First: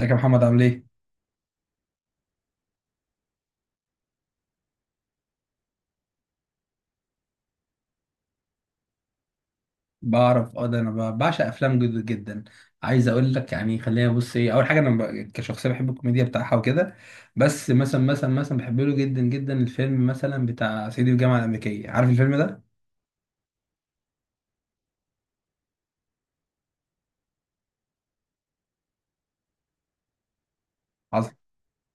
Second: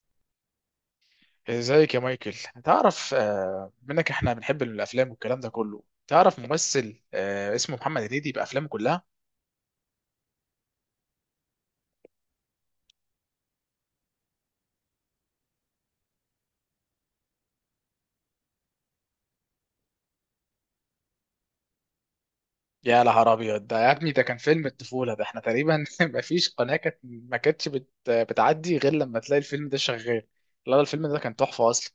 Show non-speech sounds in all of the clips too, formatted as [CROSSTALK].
ازيك يا محمد عامل ايه؟ ازيك يا مايكل. تعرف منك احنا بنحب الافلام والكلام ده كله. تعرف ممثل اسمه محمد هنيدي بافلامه كلها. بعرف ده انا بعشق افلام جدا جدا. عايز اقول لك يعني، خلينا بص، ايه اول حاجه؟ انا كشخصيه بحب الكوميديا بتاعها وكده. بس مثلا بحب له جدا جدا الفيلم مثلا بتاع صعيدي في الجامعه الامريكيه، عارف الفيلم ده؟ يا نهار ابيض، ده يا ابني ده كان فيلم الطفوله. ده احنا تقريبا [LAUGHS] ما فيش قناه كانت ما كانتش بتعدي غير لما تلاقي الفيلم ده شغال. لا لا، الفيلم ده كان تحفه اصلا.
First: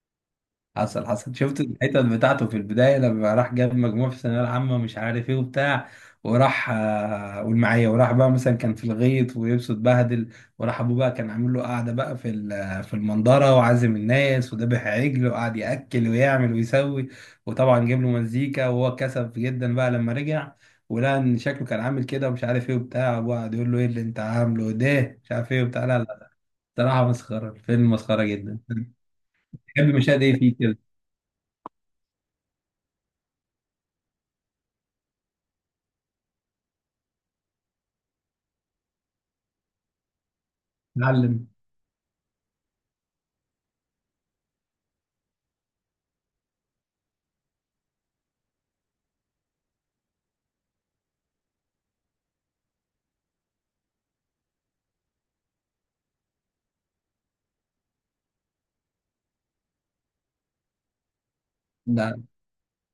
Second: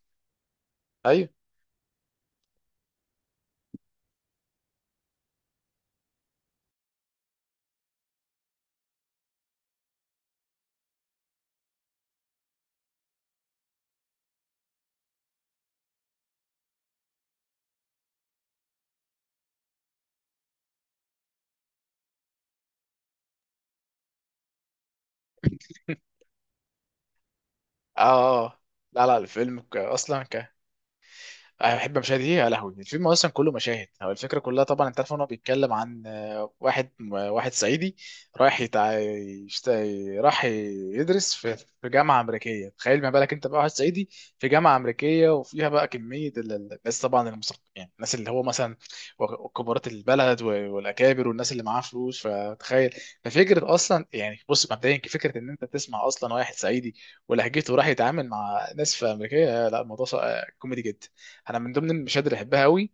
حصل ايوه. حصل شفت الحتت بتاعته في البداية لما راح جاب مجموع في الثانوية العامة مش عارف ايه وبتاع. وراح قول معايا، وراح بقى مثلا كان في الغيط ولبسه اتبهدل. وراح ابوه بقى كان عامل له قعدة بقى في في المنظرة، وعازم الناس وذبح عجل وقعد يأكل ويعمل ويسوي. وطبعا جاب له مزيكا، وهو كسف جدا بقى لما رجع، ولقى ان شكله كان عامل كده ومش عارف ايه وبتاع. ابوه قعد يقول له ايه اللي انت عامله ده، مش عارف ايه وبتاع. لا [LAUGHS] لا. صراحة مسخرة، الفيلم مسخرة اه، جدا. آه. لا لا، الفيلم تحب مشاهد اصلا. ايه فيه كده؟ احب مشاهد ايه؟ يا لهوي، الفيلم اصلا كله مشاهد. هو الفكره كلها، طبعا انت عارف ان هو بيتكلم عن واحد صعيدي. رايح راح يدرس علم. في جامعه امريكيه. تخيل ما بالك انت بقى واحد صعيدي في جامعه امريكيه، وفيها بقى كميه الناس، طبعا المثقفين، يعني الناس اللي هو مثلا كبارات البلد والاكابر والناس اللي معاها فلوس، فتخيل. ففكره اصلا، يعني بص مبدئيا، فكره ان انت تسمع اصلا واحد صعيدي ولهجته راح يتعامل مع ناس في امريكيه. لا، الموضوع كوميدي جدا. انا من ضمن لا المشاهد اللي بحبها قوي.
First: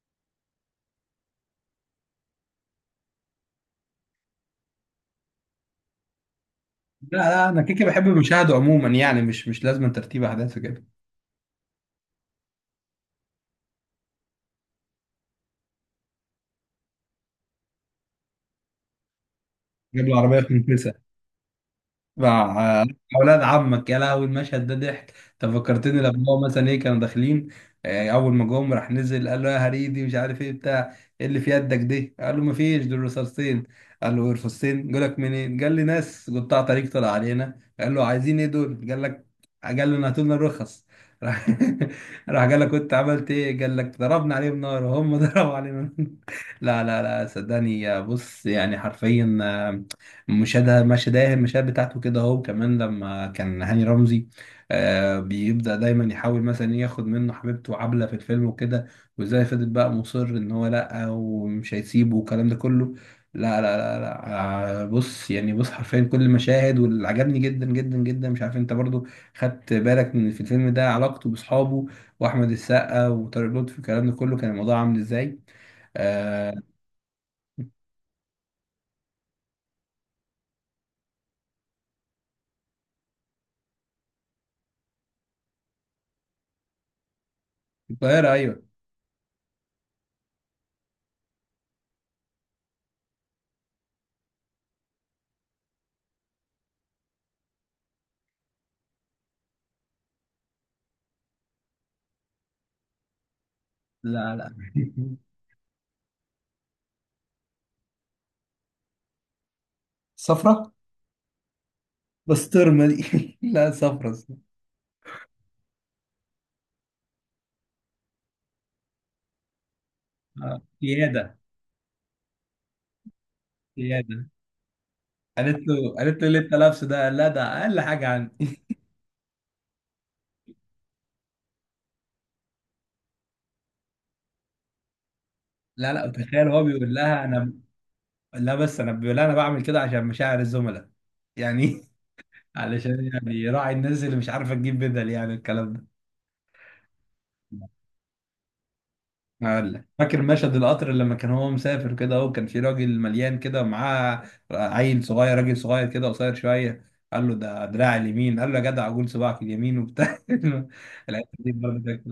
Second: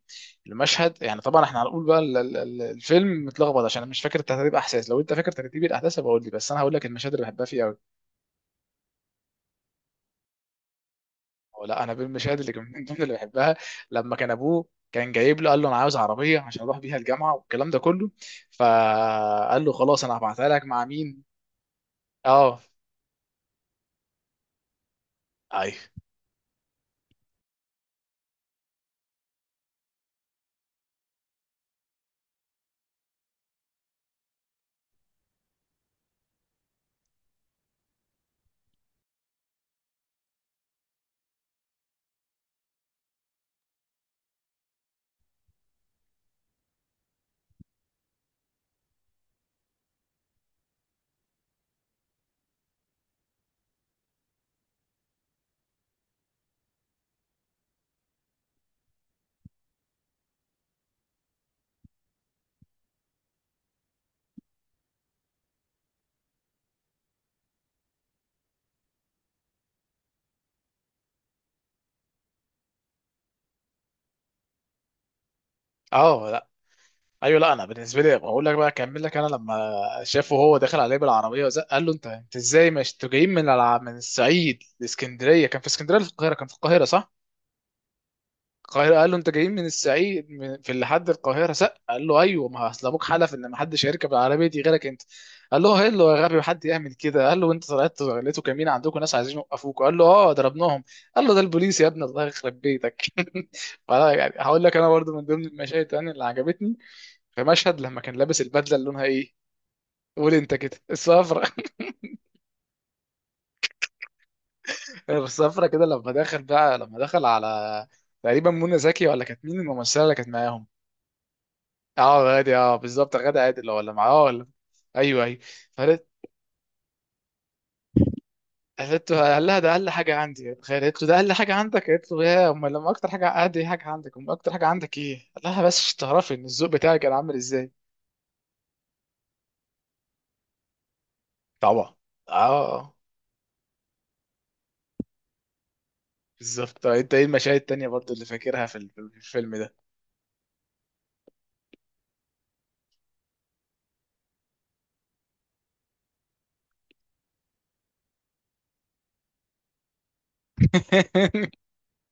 المشهد، يعني طبعا احنا هنقول بقى الفيلم متلخبط عشان انا مش فاكر ترتيب احداث. لو انت فاكر ترتيب الاحداث، هبقول لي. بس انا هقول لك المشاهد لا اللي بحبها لا، انا فيه قوي. كيكي بحب المشاهده عموما يعني، مش لازم ترتيب احداث وكده. او لا، انا بالمشاهد اللي من ضمن اللي بحبها. لما كان ابوه كان جايب له، قال له: انا عاوز عربيه عشان اروح بيها الجامعه والكلام ده كله. فقال له: خلاص، جاب انا العربيه هبعتها لك في... مع مين. مع اه. اولاد عمك، يا لهوي المشهد ده ضحك. انت ايوه. فكرتني لما هو مثلا ايه كانوا داخلين. اول ما جم راح نزل قال له يا هريدي مش عارف ايه بتاع، ايه اللي في يدك دي؟ قال له ما فيش، دول رصاصتين. قال له رصاصتين جالك منين؟ قال لي ناس قطاع طريق طلع علينا. قال له عايزين ايه دول؟ قال لك قال لنا هاتوا لنا الرخص. راح [LAUGHS] راح قال لك كنت عملت ايه؟ قال لك ضربنا عليهم نار، وهم [LAUGHS] ضربوا علينا نار. لا لا لا، صدقني يا بص يعني حرفيا، مشاهدة المشاهد بتاعته كده اهو. كمان لما كان هاني رمزي بيبدأ دايما يحاول مثلا ياخد منه حبيبته عبلة في الفيلم وكده، وازاي فضل بقى مصر ان هو لا ومش هيسيبه والكلام ده كله. لا لا لا لا، بص يعني، بص حرفيا كل المشاهد. واللي عجبني جدا جدا جدا، مش عارف انت برضو خدت بالك، من في الفيلم ده علاقته باصحابه واحمد السقا وطارق لطفي والكلام ده كله كان الموضوع عامل ازاي؟ اه. آه. ايوه. لا، انا بالنسبه لي بقول لك بقى اكمل لك. انا لما شافه هو داخل عليه بالعربيه وزق، قال له: انت ازاي؟ مش انتوا جايين من من الصعيد لاسكندريه؟ كان في اسكندريه ولا في القاهره؟ كان في القاهره، صح؟ القاهرة، ايوه. القاهره. قال له: انت جايين من الصعيد في لحد القاهره؟ زق. قال له: ايوه، ما اصل ابوك حلف ان ما حدش هيركب العربيه دي غيرك انت. قال له: هيلو يا غبي، حد يعمل كده؟ قال له: انت طلعت لقيتوا كمين عندكم ناس عايزين يوقفوك؟ قال له: اه، ضربناهم. قال له: ده البوليس يا ابني، الله يخرب بيتك. [LAUGHS] فلا يعني، لا لا. هقول لك انا برضو من ضمن المشاهد يعني اللي عجبتني. في مشهد لما كان لابس البدله اللي لونها ايه، [LAUGHS] قول انت صفرة. كده، الصفرة. بسطرمة دي. [LAUGHS] لا، صفرا صفرا. [LAUGHS] الصفرة كده لما دخل بقى، لما دخل على تقريبا منى زكي، ولا كانت مين الممثله اللي كانت معاهم؟ سياده. اه غادي، اه بالظبط، غادي عادل، ولا معاه سياده. ولا؟ ايوه، ايوه. قالت له فقالت قالت له ليه انت لابسه ده؟ قال لها ده اقل حاجه عندي. قالت له، قال لها: ده اقل حاجه عندي. تخيل، قالت له: ده اقل حاجه عندك؟ قالت له: يا امال لما اكتر حاجه عندي حاجه عندك، امال اكتر حاجه عندك ايه؟ قال لها: بس لا عشان لا، تعرفي ان وتخيل هو الذوق بيقول بتاعي كان لها عامل انا... ازاي. لا، بس انا بيقول لها انا بعمل كده عشان مشاعر الزملاء يعني. طبعا. [LAUGHS] اه، آه. علشان يعني يراعي الناس اللي مش عارفه تجيب بدل يعني الكلام ده. بالظبط. طب انت ايه المشاهد التانية برضو اللي فاكرها في الفيلم هقول ده؟ لك، فاكر مشهد القطر لما كان هو مسافر كده اهو؟ كان في راجل مليان كده، ومعاه عيل صغير، راجل صغير كده قصير شويه، قال له ده دراع اليمين. قال له يا جدع عجول، صباعك اليمين وبتاع. [LAUGHS] الحته دي [LAUGHS] برضه كانت...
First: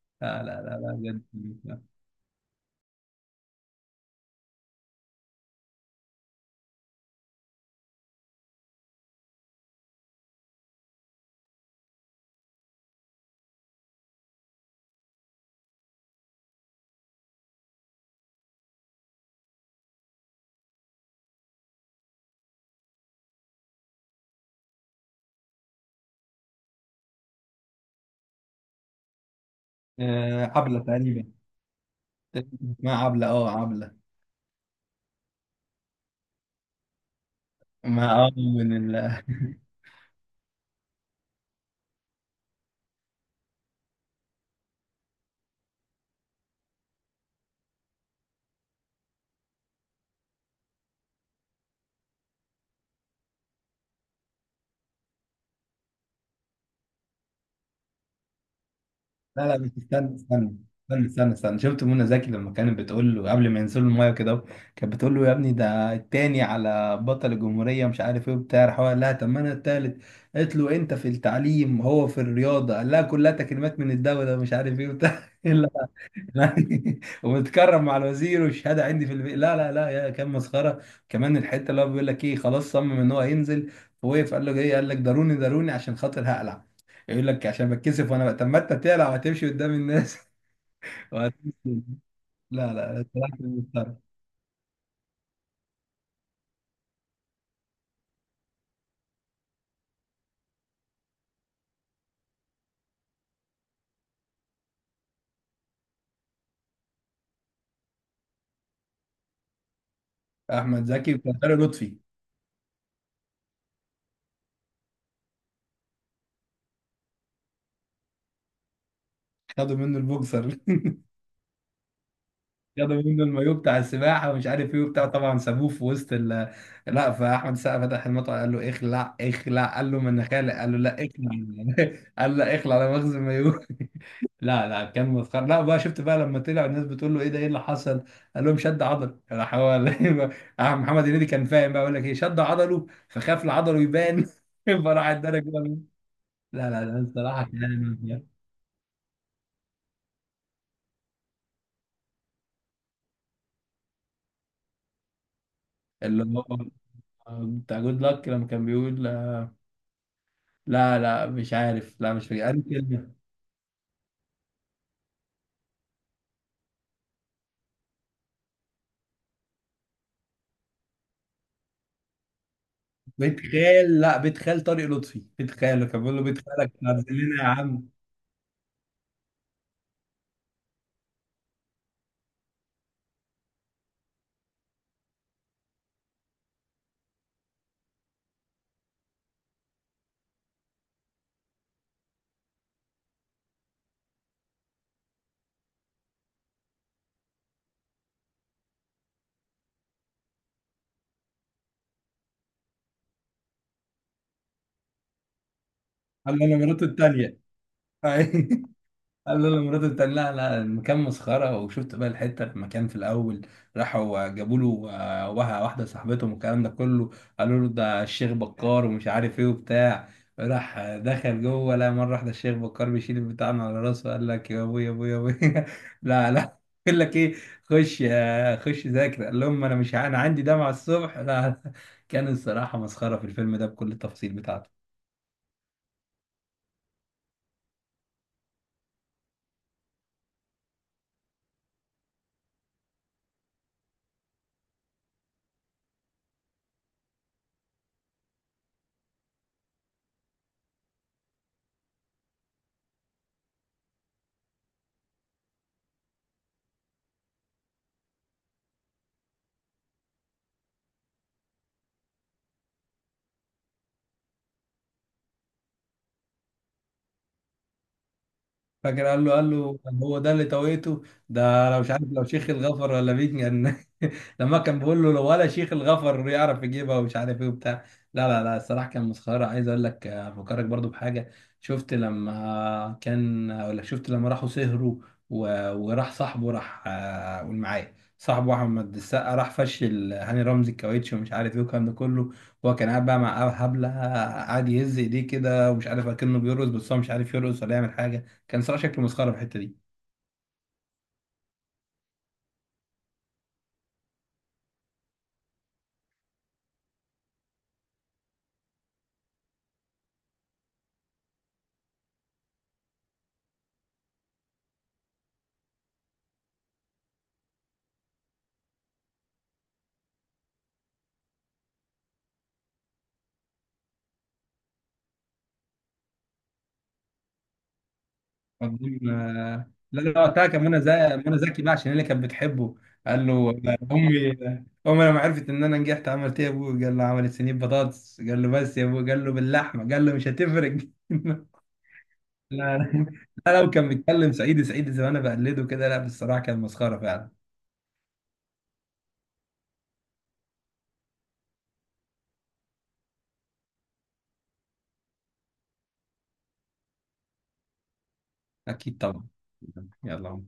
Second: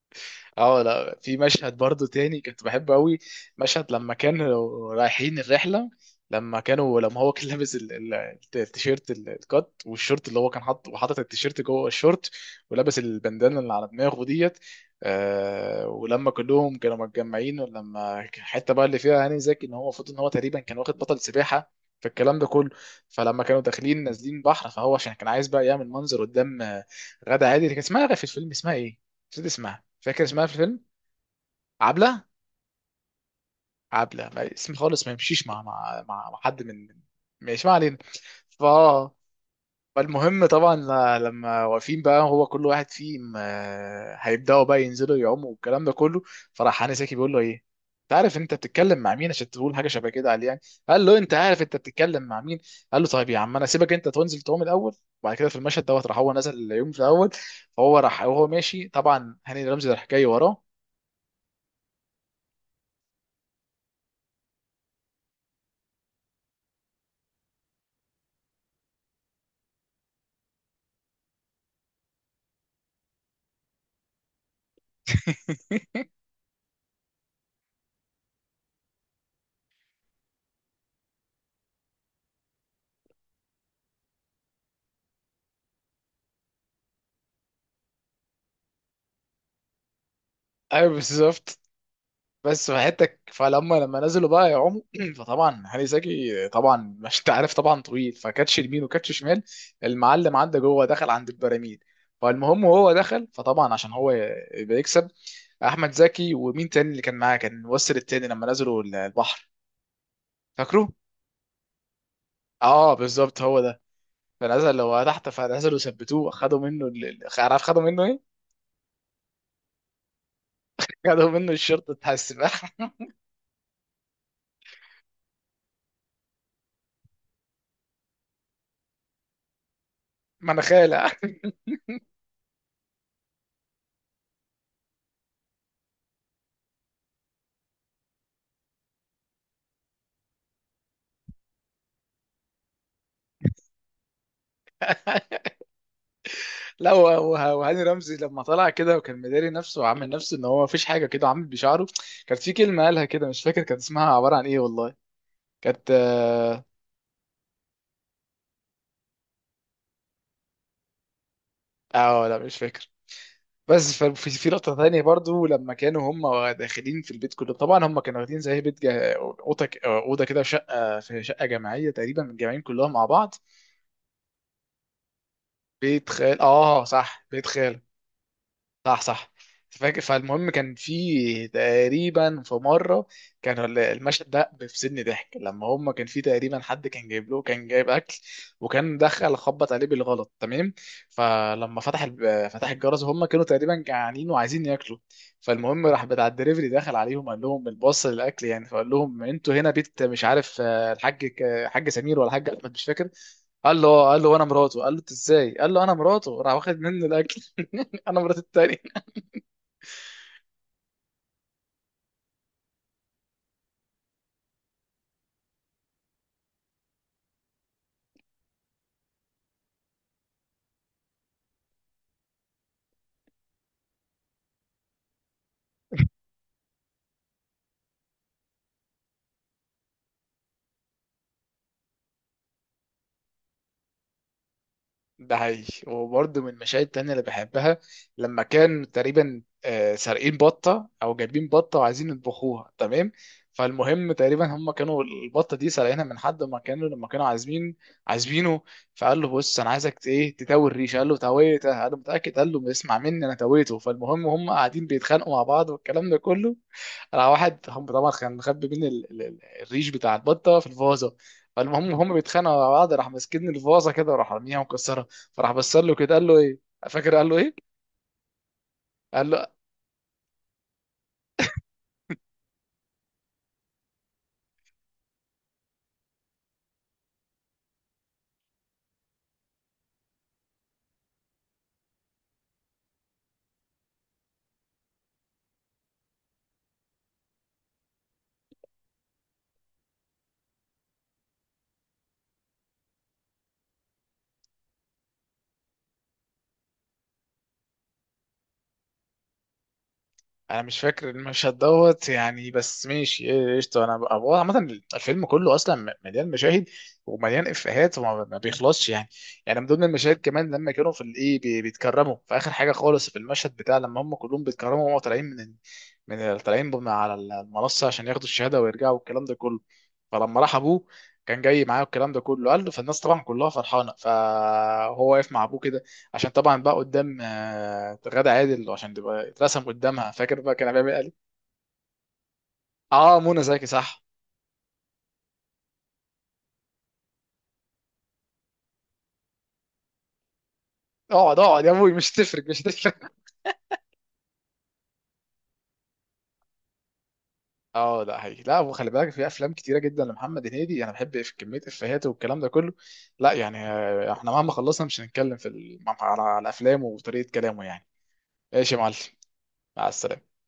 لا لا لا اه لا لا، بجد في مشهد لا. برضو تاني كنت بحبه قوي. مشهد لما كانوا رايحين الرحله، لما هو كان لابس التيشيرت الكات والشورت اللي هو كان حاطه، وحاطط التيشيرت جوه الشورت، ولابس البندانه اللي على دماغه ديت. ولما كلهم كانوا متجمعين، ولما كان الحته بقى اللي فيها هاني زكي ان هو المفروض ان هو تقريبا كان واخد بطل سباحه في الكلام ده كله. فلما كانوا داخلين نازلين بحر، فهو عشان كان عايز بقى يعمل منظر قدام غادة عادل، كان اسمها في الفيلم اسمها ايه؟ نسيت اسمها. فاكر اسمها في عبلة الفيلم؟ تقريبا. عبله. اسمها عبلة، اه، عبلة. عبله، اسم خالص ما يمشيش مع حد من. ماشي، ما علينا. ما ف من ال... [LAUGHS] فالمهم، طبعا لما واقفين بقى، هو كل واحد فيهم هيبداوا بقى ينزلوا يعوموا والكلام ده كله. فراح هاني ساكي بيقول له: ايه، انت عارف انت بتتكلم مع مين عشان تقول حاجه شبه كده عليه يعني؟ قال له: انت عارف انت بتتكلم مع مين؟ قال له: طيب يا عم، انا سيبك انت تنزل تعوم الاول. وبعد كده في المشهد دوت، راح هو نزل اليوم في الاول. فهو راح وهو ماشي، طبعا لا لا، هاني بس رمزي راح استنى جاي استنى وراه. استنى استنى استنى، شفت منى زكي لما كانت بتقول له قبل ما ينزلوا المايه كده؟ كانت بتقول له يا ابني ده التاني على بطل الجمهورية مش عارف ايه وبتاع. راح هو قال لها طب ما انا التالت. قالت له انت في التعليم، هو في الرياضة. قال لها كلها تكريمات من الدولة مش عارف ايه وبتاع. [LAUGHS] [LAUGHS] وبتكرم مع الوزير والشهاده عندي في البيت. لا لا لا، يا كان مسخره. كمان الحته اللي هو بيقول لك ايه، خلاص صمم ان هو هينزل، ووقف قال له ايه؟ قال لك ضروني ضروني عشان خاطر هقلع. يقول لك عشان بتكسف، وانا طب ما انت تقلع وهتمشي قدام الناس. ايوه، [LAUGHS] بالظبط. وهتمشي. لا بس لا في لا، حياتك، الصراحة كان مسخرة. لما نزلوا بقى يعوموا [CLEARS THROAT] فطبعا هاني زكي طبعا [LAUGHS] مش انت عارف طبعا طويل، فكاتش يمين وكاتش شمال. المعلم عدى جوه، دخل عند البراميل. فالمهم وهو دخل، فطبعا عشان هو يبقى يكسب. احمد زكي ومين تاني اللي كان معاه، كان الممثل التاني لما نزلوا البحر؟ احمد فاكره؟ زكي، وكان طارق لطفي. اه بالظبط، هو ده. فنزل هو تحت، فنزلوا ثبتوه، خدوا منه عارف خدوا منه ايه؟ خدوا منه البوكسر. [LAUGHS] خدوا منه الشرطه بتاع السباحه. خدوا منه المايوه بتاع السباحه ومش عارف ايه وبتاع، طبعا سابوه في وسط ال... لا، فاحمد السقا فتح المطعم قال له اخلع اخلع. قال له ما انا [LAUGHS] خالق. قال له لا مناخيره. اخلع. [LAUGHS] قال له لا اخلع، انا مخزن مايوه. [LAUGHS] لا لا كان مسخره. لا بقى، شفت بقى لما طلع الناس بتقول له ايه ده، ايه اللي حصل؟ قال لهم شد عضل. راح هو [LAUGHS] راح محمد هنيدي كان فاهم بقى يقول لك ايه، شد عضله فخاف لعضله يبان. [LAUGHS] فراح [LAUGHS] اتدرج بقى. لا لا لا، لا، الصراحه وهاني رمزي كان... لما طلع كده وكان مداري نفسه وعامل نفسه ان هو مفيش حاجه كده وعامل بشعره. كانت في كلمه قالها كده، مش فاكر كانت اسمها عباره عن ايه والله. كانت، اللي هو اه. بتاع جود لك لما كان بيقول، لا لا مش عارف، لا مش لا فاكر مش قال فاكر. كلمة. بس في لقطه ثانيه برضو، لما كانوا هم داخلين في البيت كله طبعا، هم كانوا واخدين زي بيت اوضه اوضه كده في شقه جماعيه، تقريبا متجمعين كلهم مع بعض. بيت خال، لا، بيت خال طارق لطفي، بيت خال كان بيت بيقول له بيت خال، خالك اه هتنزل صح، لنا بيت يا خال، عم. صح صح. فاكر. فالمهم كان في تقريبا في مره، كان المشهد ده بيفصلني ضحك. لما هم كان في تقريبا حد كان جايب اكل، وكان دخل خبط عليه بالغلط، تمام. فلما فتح الجرس، هم كانوا تقريبا جعانين وعايزين ياكلوا. فالمهم راح بتاع الدليفري دخل عليهم، قال لهم: الباص للاكل يعني. فقال لهم: انتوا هنا بيت مش عارف الحاج حاج سمير ولا حاج احمد، مش فاكر. قال له وانا مراته. قال له: انت ازاي؟ قال له: انا قال مراته. له راح انا واخد مراته منه التانية. الاكل. [LAUGHS] انا مرات [LAUGHS] التاني. قال له لمراته بتاع، لا لا المكان مسخره. وشفت بقى الحته لما كان في الاول، راحوا جابوا له واحده صاحبتهم والكلام ده كله، قالوا له ده الشيخ بكار ومش عارف ايه وبتاع. راح دخل جوه، لا مره واحده الشيخ بكار بيشيل البتاع من على راسه قال لك يا ابويا يا ابويا يا ابويا. [LAUGHS] لا لا. يقول لك ايه، خش خش ذاكر. قال لهم انا مش ع- انا عندي دمعه الصبح. لا لا. كان الصراحه مسخره في الفيلم ده بكل التفاصيل بتاعته. ده حقيقي. وبرضه من المشاهد التانية اللي بحبها، لما كان تقريبا سارقين بطة أو جايبين بطة وعايزين يطبخوها، تمام. فالمهم تقريبا هم كانوا البطة دي سارقينها من حد ما كانوا، لما كانوا عازمين عازمينه. فقال له: بص أنا عايزك ت- إيه تتوي الريش. قال له: تويتها. قال له: متأكد؟ قال له: اسمع مني أنا تويته. فالمهم هم قاعدين بيتخانقوا مع بعض والكلام ده كله. راح واحد، هم طبعا كان مخبي بين الريش بتاع البطة في الفازة. فالمهم هم بيتخانقوا مع بعض، راح ماسكين الفازة كده، وراح راميها ومكسرها. فراح بص له كده، قال له ايه؟ فاكر قال له ايه؟ فاكر قال قال له له. هو ده اللي توقيته؟ ده لو مش عارف، لو شيخ الغفر ولا مين كان. [LAUGHS] لما كان بيقول له لو ولا شيخ الغفر يعرف يجيبها، ومش عارف ايه وبتاع. لا لا لا، الصراحه كان مسخره. عايز اقول لك افكرك برضو بحاجه، شفت لما كان اقول لك شفت لما راحوا سهروا، وراح صاحبه راح قول معايا، صاحبه احمد السقا راح فشل هاني رمزي الكاوتش ومش عارف ايه والكلام ده كله. هو كان قاعد بقى مع هبله، قاعد يهز ايديه كده ومش عارف اكنه بيرقص، بس هو مش عارف يرقص ولا يعمل حاجه. كان صراحه شكله مسخره في الحته دي. انا مش فاكر المشهد دوت يعني، بس ماشي. إيه، قشطه. انا هو عامه الفيلم كله اصلا مليان مشاهد، ومليان افيهات وما ما بيخلصش يعني. يعني من ضمن المشاهد كمان، لما كانوا في الايه بيتكرموا في اخر حاجه خالص، في المشهد بتاع لما هم كلهم بيتكرموا وهم طالعين من طالعين على المنصه عشان ياخدوا الشهاده ويرجعوا والكلام ده كله. فلما راح ابوه كان جاي معاه والكلام ده كله، قال له. فالناس طبعا كلها فرحانه، فهو واقف مع ابوه كده، عشان طبعا بقى قدام غادة عادل عشان قدام تبقى اترسم لا قدامها. لا فاكر وقتها بقى كان كان منى عامل ايه؟ قال لي. زكي، منى زكي بقى عشان هي اللي كانت بتحبه. اه، قال له منى زكي، صح. امي، امي لما عرفت ان انا نجحت عملت ايه يا ابوي؟ قال له عملت صينيه بطاطس. قال له بس يا ابوي. قال له باللحمه. قال له مش هتفرق. [LAUGHS] اقعد اقعد يا ابوي، مش هتفرق، مش لا لا هتفرق. [LAUGHS] لا، لو كان بيتكلم سعيد سعيد زي ما انا بقلده كده، لا بصراحه كان مسخره فعلا. اه لا هي، لا. وخلي بالك، في افلام كتيره جدا لمحمد هنيدي، انا بحب في كميه افيهات والكلام ده كله. لا يعني، احنا مهما خلصنا مش هنتكلم على افلامه وطريقه كلامه يعني. ايش يا معلم. اكيد طبعا. مع السلامه. يلا.